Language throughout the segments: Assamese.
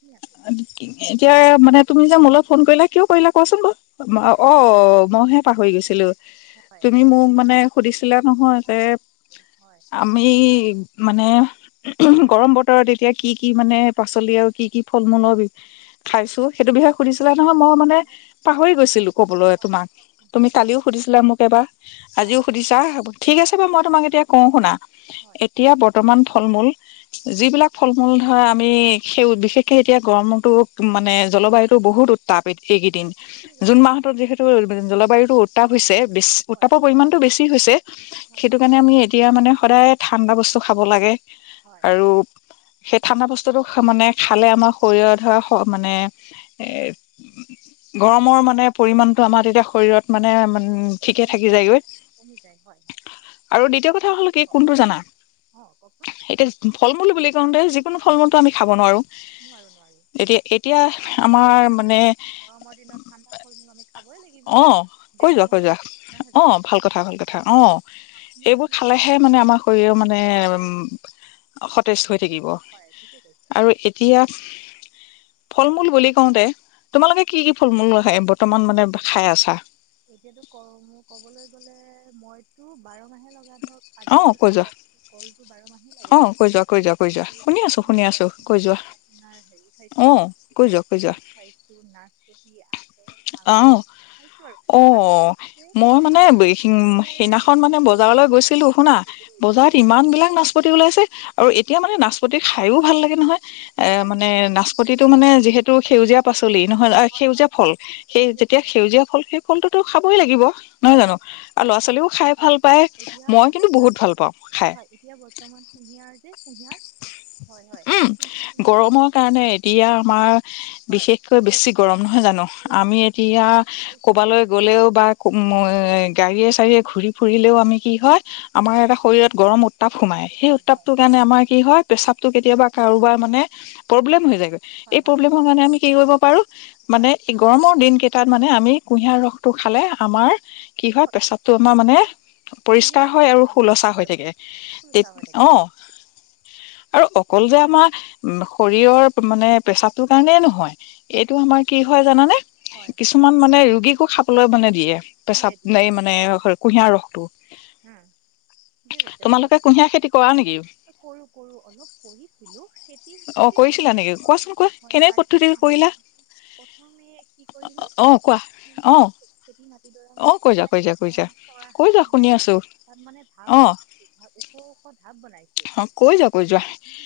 হয় এতিয়া মানে তুমি যে মো লগত ফোন কৰিলা কিয় কৰিলা কোৱাচোন বাৰ অ মইহে পাহৰি গৈ হেলল' হয় তুমি মোক মানে সুধিছিলা নহয় যে হয় আমি মানে হয় গৰম বতৰত এতিয়া কি কি মানে পাচলি আৰু কি কি খাইছো সেইটো বিষয়ে সুধিছো নহয় মই মানে হয় পাহৰি সুধিছিলোঁ গৈছিলো হয় কবলৈ হয় তোমাক তুমি হয় কালিও সুধিছিলা মোক এবাৰ আজিও অঁ সুধিছা সুধিছিলোঁ ঠিক হয় আছে হয় বাৰু মই সুধিছোঁ তোমাক এতিয়া কওঁ শুনা হয় এতিয়া বৰ্তমান ঠল মূল যিবিলাক ফল মূল ধৰা আমি সেউ বিশেষ এতিয়া গৰমতো মানে জলবায়ুতো বহুত উ উতাপ এইকেইদিন হয় ঠিকেই জুন কৈছে মাহটোত যিহেতু জলবায়ুতো উত্তাপ হৈছে বে হয় উত্তাপৰ পৰিমণতটো বেছি হৈছে হয় সেইটো হয় কাৰণে আমি এতিয়া মানে সদায় ঠাণ্ডা বস্তু খাব লাগে হয় আৰু সেই ঠাণ্ডা বস্তু মানে খালে আমাৰ শৰীৰত হয় মানে গৰমৰ মানে পৰিমাণটো আমাৰ তেতিয়া শৰীৰত মানে ঠিকে কমি থাকি যায় যায়গৈ কমি যায় হয় হয় আৰু ঠিকে দ্বিতীয় কথা হ'ল কি কওক কোনটো জানা অঁ কওকচোন এতিয়া ফল মূল বুলি কওঁতে যিকোনো ফল মুল আমি খাব নোৱাৰো নোৱাৰোঁ নোৱাৰোঁ এতিয়া এতিয়া ঠাণ্ডা দিনত আমাৰ মানে গৰমৰ দিনত ঠাণ্ডা ফল মূল আমি খাবই লাগিব অ কৈ দেহটো যোৱা ভালে কৈ যোৱা ৰাখিব নহয় অ জানো ভাল কথা ভাল কথা অ এতিয়া আপুনি আপুনি সেইবোৰ এতিয়া খালেহে মানে আমাৰ শৰীৰৰ মানে সতেজ সতেজ হৈ থাকিব হয় ঠিকে কৈছে আৰু হয় এতিয়া ফল মূল বুলি কওঁতে তোমালোকে কি কি ফল মূল বৰ্তমান মানে খাই আছা। এতিয়াতো গৰমত কবলৈ গ'লে মইতো বাৰ মাহে লগাম। ধৰক, অ কৈ আজিকালিতো যোৱা ক, কলটো বাৰ মাহে অ লাগে নহয় কৈ যোৱা জানো কৈ ক যোৱা কৈ যোৱা খাইছো শুনি আছো শুনি কিন্তু আছো কল কৈ যোৱা পাছত আপোনাৰ হেৰি অ খাইছো কৈ তাৰপিছত যোৱা কৈ যোৱা খাইছো নাচ পতি অ খাইছো আৰু। অ, আৰু যে মই মানে আৰু গাখীৰ, সেইদিনাখন দ- মানে দৈ বজাৰলৈ গৈছিলো, শুনা দৈ দৈ দৈ বজাৰত খাব ইমান বিলাক গৰম বুলি নাচপতি ওলাইছে আৰু এতিয়া মানে নাচপতি খায়ো ভাল লাগে নহয়। এ সঁচাই দিব মানে লাগে সঁচাই দিব নাচপতিতটো লাগে মানে যিহেতু সেউজীয়া পাচলি নহয়, হয় সেউজীয়া হয় ফল। মোক এই সেই যে যেতিয়া সেউজীয়া ফল সেই ফলটোতো। খাবই লাগিব। হয় নহয় জানো হয় হয় আৰু ল'ৰা ছোৱালীও খাই এতিয়া ভাল পায় এতিয়া মই কিন্তু এতিয়াতো বহুত ভাল পাওঁ খাই। কুহিয়াৰ। উম, গৰমৰ কাৰণে এতিয়া আমাৰ হয় বিশেষকৈ বেছি যিবোৰ গৰম নহয় জানো। প্ৰযুক্তিৰ আমি এতিয়া ব্যৱসায়টো ক'বালৈ গলেও বা মই এ গাড়ীয়েে চাৰীয়ে ঘূৰি ফুৰিলেও আমি কি হয়, আমাৰ এটা শৰীৰত গৰম উঠে। উত্তাপ সোমায় সেই প্ৰস্তাৱ হয় উত্তাপটোৰ কাৰণে আমাৰ কি হয়, পেচাবটো কেতিয়াবা কাৰোবাৰ মানে প্ৰব্লেম হৈ যায়। হয় এই হয় প্ৰব্লেমৰ কাৰণে আমি কি কৰিব পাৰক মানে হয় এই গৰমৰ দিন কেই তাত মানে আমি কুঁহিয়াৰ ৰসটো খালে আমাৰ কি হয়, প্ৰেসাৱটো আমাৰ মানে পৰিষ্কাৰ ক্লিয়াৰ হয় আৰু মানে শুলচা পৰিষ্কাৰ হৈ হয় থাকে তে পৰিষ্কাৰ হৈ থাকে অ। আৰু অকল যে আমাৰ শৰীৰৰ মানে প্ৰেচাৱটোৰ কাৰণে নহয় এইটো আমাৰ কি হয় জানানে। হয় কিছুমান কওকচোন মানে ৰোগীকো খাবলৈ মানে দিয়ে। দিয়ে পেচাব দিয়ে দিয়ে নেই-মানে কুঁহিয়াৰ ৰসটো। উম, কি কৈছে বাৰু তোমালোকে আপু, কুঁহিয়াৰ খেতি কৰা নেকি কৰো-কৰো। অলপ কৰিছিলো খেতি অ হিচাপেও কৰিছিলা নহয় নেকি ধৰ, কোৱাচোন কোৱা হয় কেনে পদ্ধতি কৰিলা [inaudible] প্ৰথমে কি কৰিলো অ কোৱা অ মানে খেতি মাটিডৰা অ কৈ যোৱা কৈ যোৱা কৈ যোৱা মানে কৈ যোৱা শুনি সহাই লৈ আছো তাত মানে ঢাপ অ বনাইছো, ওখ-ওখ ঢাপ বনাইছো। কৈ যে যোৱা কৈ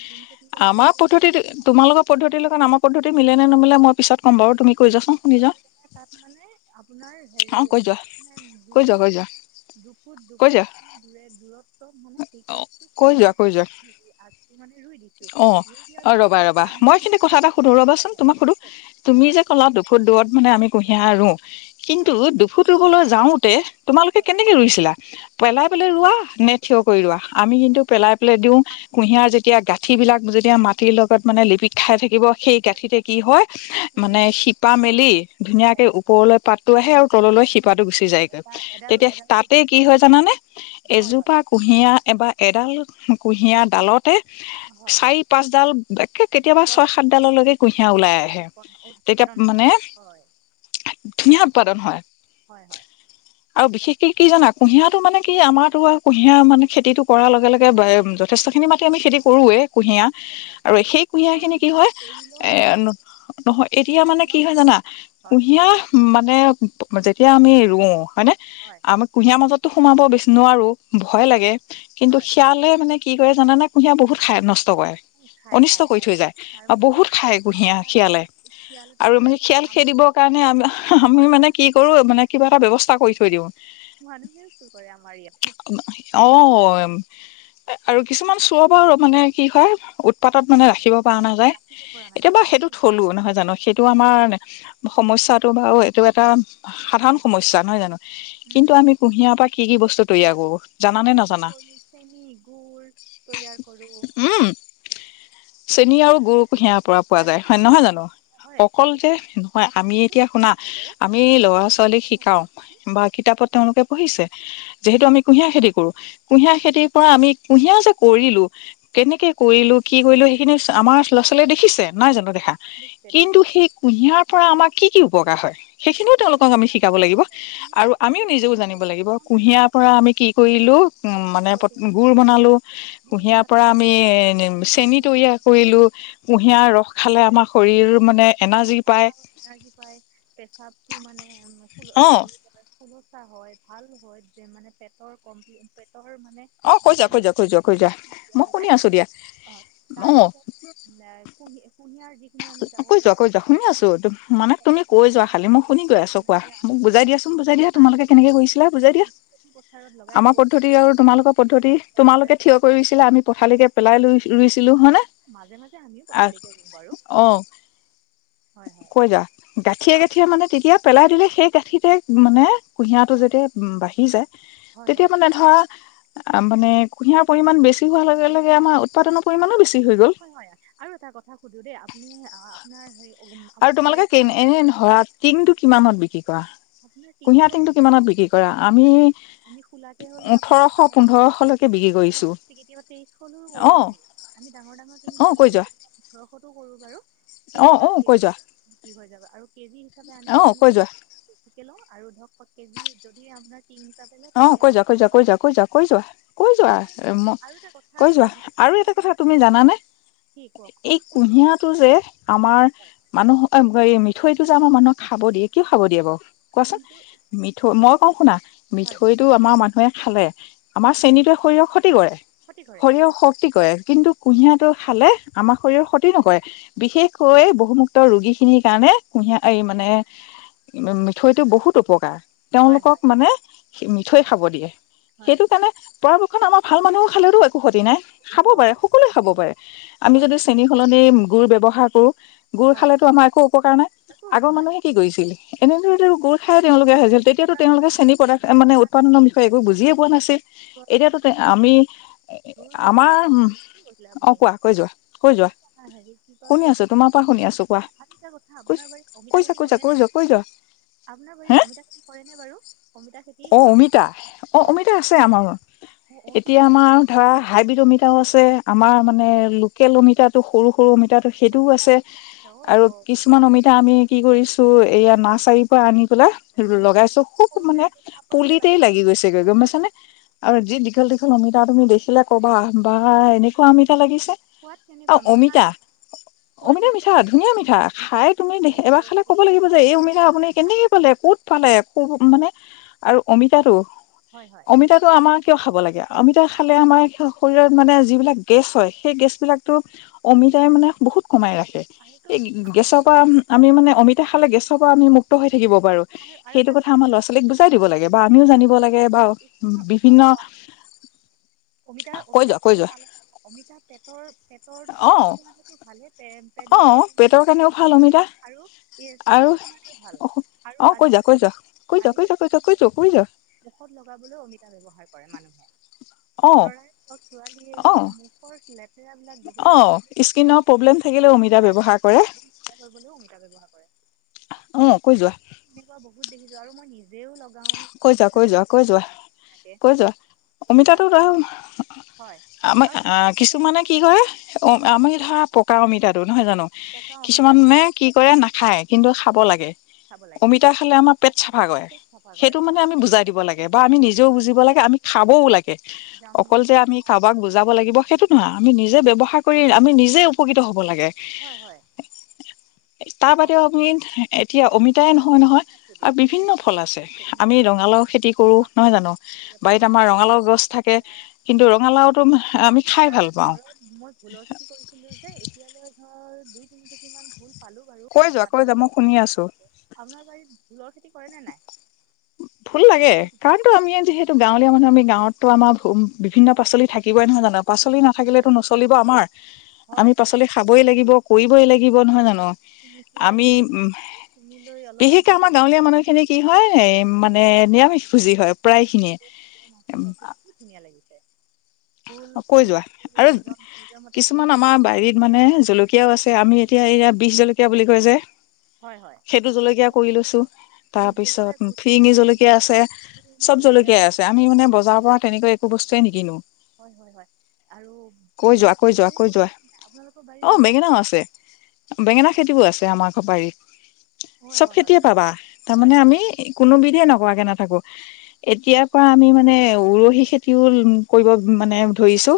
যোন খেতি কৰে আমাৰ তেনেকৈ পদ্ধতিটো তোমালোকৰ পদ্ধতিৰ লগত আমাৰ পদ্ধতি মিলে নে নিমিলে মই পিছত ক'ম বাৰু, তুমি কৈ যোৱাচোন শুনি যাও। তাত মানে আপোনাৰ হেৰি অ', কৈ যোৱা আপোনাৰ কৈযোৱা-কৈযোৱা। ফুট মানে দূৰে দূৰত্বত মানে কি অ কৰিছো কৈ যোৱা কৈ যোৱা কুঁহিয়াত হেৰি আগটো মানে ৰুই দিছোঁ অ', ৰুই দিয়াৰ পিছত তাত ৰবা-ৰবা পানী মই এই দি খিনিতে কথা এটা সুধো হয় ৰবাচোন হয় তোমাক বুজি সুধো, পাইছোঁ তুমি যে হয় ক'লা দুফুট দূৰত মানে আমি কুঁহিয়াৰ ৰোঁ হয় কিন্তু, হয় দুফুট ৰুবলৈ যাওঁ শুটে তোমালোকে হয় কেনেকে ৰুইছিলা পেলাই-পেলাই ৰোৱা নে থিয় কৰি ৰোৱা, আমি কিন্তু পেলাই-পেলাই দিওঁ কাটি পেলাই কুঁহিয়াৰ যেতিয়া গাঁঠি বিলাক যেতিয়া মাটিৰ লগত মানে লিপিক খাই থাকিব সেই গাঁঠিতে তাতে কি হয়, মানে কুঁহিয়াৰ শিপা মেলি ধুনীয়াকে ওপৰলৈ পাতটো আহে একো আৰু তললৈ শিপাটো গুচি যায়গৈ। এটা এডাল তেতিয়া এডাল তাতে তেতিয়া কি হয় জানানে হয় হয় এজোপা কুঁহিয়াৰ বা এডাল কুঁহিয়াত তালত তে হয় হয় চাৰি পাঁচডাল একে কেতিয়াবা গছ ছয় সাতডাললৈকে কুঁহিয়া ওলাই আহে। উৎপন্ন তেতিয়া উৎপাদন হয় মানে, হয় ধুনীয়া উৎপাদন হয় হয় হয় আৰু বিশেষ ই-কি জানা কুঁহিয়াতো মানে কি আমাৰ হয় কুঁহিয়াৰ মানে খেতিটো কৰাৰ লগে-লগে হয় ঠিকেই কৈছে ঠিকেই খিনি মাতি কৈছে আমি হয় খেতি হয় কৰোৱে হয় কুঁহিয়াৰ, হয় আৰু সেই কুঁহিয়াৰ গৰম খিনি কি দিনত হয় এৰি লৈ এ, ন-নহয় এতিয়া মানে কি মেচিনত হয় জানা, হয় কুঁহিয়া মানে যেতিয়া আমি ৰোঁ। হয়নে, হয় আমা-কুঁহিয়াৰ মাজত তো সোমাব বিচ-নোৱাৰো ভয় হয় লাগে, কিন্তু হয় শিয়ালে মানে কি কৰে জানা নে, কুঁহিয়াৰ বহুত খাই নষ্ট কৰে, উম, খায় অনিষ্ট খায় কৰি খায় থৈ যায়। তাৰ আৰু বাহিৰেতো বহুত খায় কুঁহিয়া শিয়ালে, আমাৰ ইয়ালেতো আৰু দূৰৰে মানে কথা শিয়াল আমাৰ খেদিবৰ কাৰণে ওচৰত আম-আমি মা- মানে কি কৰো মানে কিবা এটা ব্যৱস্থা কৰি থৈ দিওঁ। মানুহে চুৰ কৰে আমাৰ ইয়াতে অ আৰু কিছুমান চোৰৰ পাও ৰ-মানে কি হয়, উৎপাতত মানে ৰাখিব পৰা নাযায়, ৰাখিব পৰা নাযায় এতিয়াবা সেইটো দিগদাৰ থলো মানে। নহয় জানো সেইটো আমাৰ সমস্যাটো বাৰু এইটো এটা সাধাৰণ সমস্যা, নহয় জানো। উম কিন্তু আমি কুঁহিয়াৰ পৰা কি, কি, বস্তু তৈয়াৰ কৰোঁ। পলছে নিক গুৰ তৈয়াৰ কৰোঁ। চেনী আৰু গুৰু কুঁহিয়াৰ পৰা পোৱা আৰু যায় যে হয় নহয় কুঁহি- জানো হয় অকল আৰু যে কুঁহি- নহয় আমি শুনিছেনে? এতিয়া শুনা হেল্ল' আমি লৰা ছোৱালীক শিকাও বা কিতাপত তেওঁলোকে, পঢ়িছে যিহেতু আমি কুঁহিয়াৰ খেতি কৰো কুঁহিয়াৰ খেতি পৰা আমি কুঁহিয়া যে কৰিলো কেনেকে কৰিলো কি কৰিলো সেইখিনি আমাৰ ল'ৰা ছোৱালীয়ে দেখিছে নাই জানো দেখ দেখিছে কিন্তু দেখিছে সেই কুঁহিয়াৰ পৰা আমাক কি-কি উপকাৰ হয়। সেইখিনিও তেওঁলোকক আমি শিকাব লাগিব কুঁহিয়াৰ আৰু আমি আমিও যদি নিজেও কুঁহিয়াৰ জানিব লাগিব কুঁহিয়াৰ পৰা আমি কি কৰিলো উম আপেলৰ কথা মানে কৈ আছো গুৰ বনালো গুড় কুঁহিয়াৰ পৰা আমি চেনী বনাই কুহিয়া খালে আমাৰ শৰীৰত মানে এনাৰ্জি পায়। এনাৰ্জি পায় পেচাবটো মানে, ফুলৰ, এ অ হেৰি মানে ফুলৰ হয়, ভাল হয় যে মানে পেটৰ কম্ [unintelligible] মানে অ কৈ যিটো যোৱা কৈ যোৱা কৈ যোৱা কৈ যোৱা মই হৈ শুনি যায় আছো দিয়া অ অ তাৰপিছত কু কুহিয়াৰ যি কৈ যোৱা কৈ যোৱা শুনি আছো। মানে তুমি কৈ লগা যোৱা খালি ম‌ই শু শুনি কৈ ছাই আছোঁ, বনাই কোৱা। পেলাই মোক আমি সেই বুজাই দিয়াচোন বুজাই দিয়া, তোমালোকে ছাইটো কেনেকৈ কৰিছিলা বুজাই দিয়া। খেতি পথাৰত লগাই আমাৰ দিব পদ্ধতি পাৰোঁ আৰু তোমালোকৰ পদ্ধতি তোমালোকে থিয় কৰি ৰুইছিলা আমি পথালিকে পেলাই লৈ ৰুইছিলোঁ হয়নে? মাজে মাজে আমিও আৰু পথালিকে ৰুওঁ বাৰু অ হয় হয় কৈ যা। গাঠিয়ে গাঠিয়ে মানে তেতিয়া পেলাই দিলে সেই গাঁঠিতে মানে, কুঁহিয়াটো যেতিয়া বাঢ়ি যায়, হয় তেতিয়া হয় মানে ধৰা আ মানে কুঁহিয়াৰ পৰিমান বেছ ছি হোৱাৰ লগে-লগে বেছি আমাৰ উৎপাদনৰ পৰিমাণো বেছি হৈ গ'ল। পোনি আপোনাৰ হেৰি উম, আৰু আপোনাৰ তোমালোকে বাৰীত কেন, অমিতা এনে খেতি কৰি ধৰা টিংটো কিমানত বিক্ৰী কৰা? আপোনাৰ কুঁহিয়া টিংটো কিমানত বিক্ৰী কৰা আমি [unintelligible] আমি খোলাকে হলে আপোনাৰ [unintelligible] ওঠৰশ পোন্ধৰশলৈকে বিক্ৰী কৰিছো কেতিয়াবা তেইশশলৈও অ কৰো আমি। আমি ডাঙৰ ডাঙৰ টিং অ বিক্ৰী কৈ যোৱা কৰো কিছুমান ওঠৰশতো কৰো বাৰু। অ সেইটো অ বাৰু কৈ কেজি যোৱা উজনত বিকি হৈ যাব। আৰু কে জি অ, কৈ যোৱা। ল‌ওঁ আৰু ধৰক কেজি যদি আপোনাৰ টিং হিচাপে লয় অ কৈ তেতিয়াহ'লে যোৱা, কৈ আমি যোৱা, কৈ পাঁচ। যোৱা কৈ যোৱা কৈ যোৱা, কৈ আপোনাৰ যোৱা, আৰু এটা কথা কৈ-যোৱা সুধি আৰু এটা আপোনাৰ কথা তুমি জানানে কি এই কওকচোন সুধি আছোঁ কুহিয়াটো যে আমাৰ হয় মানুহ মিঠৈত টো যে আমাৰ মানুহক খাব দিয়ে, কিয় খাব দিয়ে বাৰু? কোৱাচোন, কাৰণটো মিঠৈ, মই কওঁ শুনা। হয় হয় মিঠৈটো আমাৰ মানুহে, খালে আমাৰ চেনিটোৱে শৰীৰক শ ক্তি কৰে ক্ষতি কৰে কিন্তু শৰীৰক শক্তি কৰে কিন্তু, কুঁহিয়াটো খালে আমাৰ শৰীৰৰ ক্ষতি নকৰে। বিশেষকৈ বহুমুক্ত ৰোগীখিনিৰ কাৰণে কুঁহিয়াৰ এই মানে মিঠৈটো বহুত উপকাৰ। হয় তেওঁলোকক হয় মানে সেই মিঠৈ খাব দিয়ে। হয় সেইটো কাৰণে পৰাপক্ষত আমাৰ ভাল মানুহেও খালেতো একো ক্ষতি নাই। একো খাব পাৰে হয় সকলোৱে খাব পাৰে আমি হয় যদি চেনী সলনি গুৰ ব্যৱহাৰ কৰোঁ। গুৰ হয় খালেতো আমাৰ একো অপকাৰ নাই। একো আগৰ মানুহে কি কৰিছিল এনেদৰে গুুৰ খাই তেওঁলোকে হৈছিল তেতিয়াতো শুকান তেওঁলোকে ৰুটি চেনী প্ৰদাৰ্থ মানে শুকান উৎপাদনৰ বিষয়ে একো বুজিয়ে পোৱা নাছিল, এতিয়াতো আমি জোৰ আমাৰ ব্যৱহাৰ কৰি উ কি কৈছিলে অ আপুনি কোৱা কৈ যোৱা কৈ যোৱা হেৰি কি কয় শুনি আছো [inaudible] আছো কোৱা আৰু দুটা কথা কৈছো আপোনাৰ বাৰীত অমিতা কৈছা খেতি কৈছা কৰে কৈ ন যোৱা বাৰু কৈ যোৱা আপোনাৰ বাৰী অমিতা খেতি কৰে ন বাৰু অমিতা খেতি অ আপোনাৰ অমিতা অ অঁ অঁ অমিতা আছে আমাৰ অঁ এতিয়া কিমান আমাৰ কেইখন ধৰা আছে বাৰু হাইব্ৰীড অমিতাও আছে আমাৰ মানে লোকেল অমিতা সৰু সৰু অমিতা সেইটোও আছে আৰু কিছুমান অমিতা আমি কি কৰিছো, এয়া হয় নাৰ্চাৰিৰ পৰা আনি পেলাই লগাইছো খুব সৰুতে মানে যে চাপৰতে লাগে লাগি গৈছেগৈ হয় গম হয় পাইছানে আৰু যি দীঘল-দীঘল অমিতা তুমি দেখিলে ক'বা বা এনেকুৱা আমিতা লাগিছে। সোৱাদ আৰু কেনেকুৱা অমিতা মিঠানে সোৱাদ অমিতা মিঠা মিঠানে ধুনীয়া মিঠা খাই তুমি দে এবাৰ খালে ক'ব লাগিব যে এই অমিতা আপুনি কেনেকে পালে কত পালে ক মানে আৰু অমিতাটো হয় হয় অমিতাটো আমাক কিয় খাব লাগে অমিতা খালে আমাৰ শৰীৰত মানে যিবিলাক গেছ হয় সেই গেছবলাকো অমিতাই মানে বহুত সোমাই ৰাখে আৰুতো সে গেছৰ পৰা আমি মানে অমিত [unintelligible] খালে গেছৰ পৰা আম মুক্ত হৈ থাকিব পাৰো সেইটো কথা আমাৰ ল'ৰা ছোৱালীক দিব লাগে বা আমিও আজিকালিটো জানিব লাগে বা স্কিনৰ বিভিন্ন আহ অমিতা কৈ অমিতা যোৱা কৈ যোৱা খালোল অমিতা পেটৰ পেটৰ অ পেটৰ কাৰণটো ভালে পেট অ বিষৰ কাৰণ পেটৰ কাৰণেও ভালে ভাল অমিতা আৰু ই আৰু ছালৰ কাৰণেও ভাল আৰু অ কৈ যা আজিকালি কৈজা কৈ যা মুখত লগাবলৈ অমিতা ব্যৱহাৰ কৰে মানুহে অ লৰাই হওক ছোৱালীয়ে অ হওক মুখৰ শ্লেপ ৰাক বহুত অ গঠ ব্তও স্কিনৰ প্ৰব্লেম থাকিলেও অ [inaudible] অমিতা ব্যৱহাৰ কৰে কৰিবলৈ অমিতা ব্যৱহাৰ কৰে অ কৈ যোৱা তেনেকুৱা বহুত দেখিছো আৰু মই নিজ কৈ যোৱা কৈ যোৱা কৈ যোৱা ধুনীয়াকৈ কৈ যোৱা এতিয়া অমিতাটো ধ হয় আমি আৰু তাৰ লগতে কিছুমানে কি কৰে হয় হয় আমি ধৰা পকা অমিতাটো নহয় জানো পকা অমিতাটো কিছুমানে কি কৰে নাখায় কিন্তু খাব লাগে খাব লাগে অমিতা খালে আমাৰ পেট চাফা কৰে কৰে সেইটো মানে হয় আমি বুজাই দিব পেটৰ লাগে বা আমি লেতেৰাবোৰ নিজেও বুজিব লাগে আমি খাবও লাগে অকল জামবোৰ যে আমি জমা কাৰোবাক বুজাব লাগিব সেইটো নহয় আমি নিজে ব্যৱহাৰ কৰি আমি নিজে উপকৃত হ'ব লাগে হয় হয় তাৰ হয় বাদেও আমিত এতিয়া হয় অমিতাই নহয় নহয় শুনি আছোঁ দিয়ক আৰু কওকচোন বিভিন্ন কওক কওক ফল শুনি আছে আছোঁ শুনি আমি ৰঙালাও খেতি কৰো নহয় জানো আছোঁ বাৰীত পানীলাও আমাৰ ৰঙালাও গছ থাকে কিন্তু ৰঙালাওতো আমি আমাৰ খাই ভাল পাওঁ ঘৰত মই ভোলৰ খেতি কৰিছিলোঁ যে এতিয়ালৈ ধৰ দুই তিনি কেজিমান ভোল পালো কৈ যোৱা কৈ যোৱা মই শুনি আছো আপোনাৰ বাৰিত ভোলৰ খেতি কৰে নে নাই ভোল লাগে কাৰণ তো আমি যিহেতু গাঁৱলীয়া মানুহ আমি গাও গাঁৱতো আমাৰ বিভিন্ন পাচলি থাকিবই নহয় জানো পাচলি নাথাকিলেতো নচলিব আমাৰ আমি হয় পাচলি খাবই লাগিব কৰিবই লাগিব নহয় জানো শুনিছোঁ যে আমি ইমান উম শুনি লৈ অলপ বিশেষকে আগত আমাৰ গাঁৱলীয়া বনাইছোঁ মানুহ ইমান খিনি কি ধুনীয়া হয় ৰাতি লাগিছে সাজটো এ মানে নিৰামিষ ভুজি হয় প্ৰায় খিনিয়ে মাছে খায়ছো খুব ধুনীয়া লাগিছে ভোল কৈ যোৱা ছিঙিছিলোঁ আৰু নিজৰ নিজৰ মতে ভোল কিছুমান আমাৰ বাৰীত ছিঙিছিলোঁ মানে জলকীয়াও আছে আমি এতিয়া ইয়াাত বিশ জলকীয়া বুলি কৈ যে হয় হয় সেইটো শুনি জলকীয়া কৰি লৈছো তাৰ ভোট জলকীয়া এই পিছত ভোট ফিৰিঙি জলকীয়া আছে বোলো চব জলকীয়া জলকীয়াই আছে আমি মানে বজাৰৰ পৰা তেনেকৈ একো বস্তুৱে নিকিনো হয় হয় হয় আৰু কৈ যোৱা বেঙেনা কৈ খেতি যোৱা চে কৈ যোৱা কৰি আপোনালোকৰ বাৰীত অ বেঙেনা বেঙেনাও খেতি আছে নাই ব পাৰি হয় চব হয় হয় খেতিয়ে বেঙেনা পাবা হয় তাৰমানে হয় আমি কোনোবিধে নকওঁ কে নাথাকো এতিয়াৰ পৰা আমি মানে উৰহি খেতিও কৰিব মানে ধুৰিছোঁ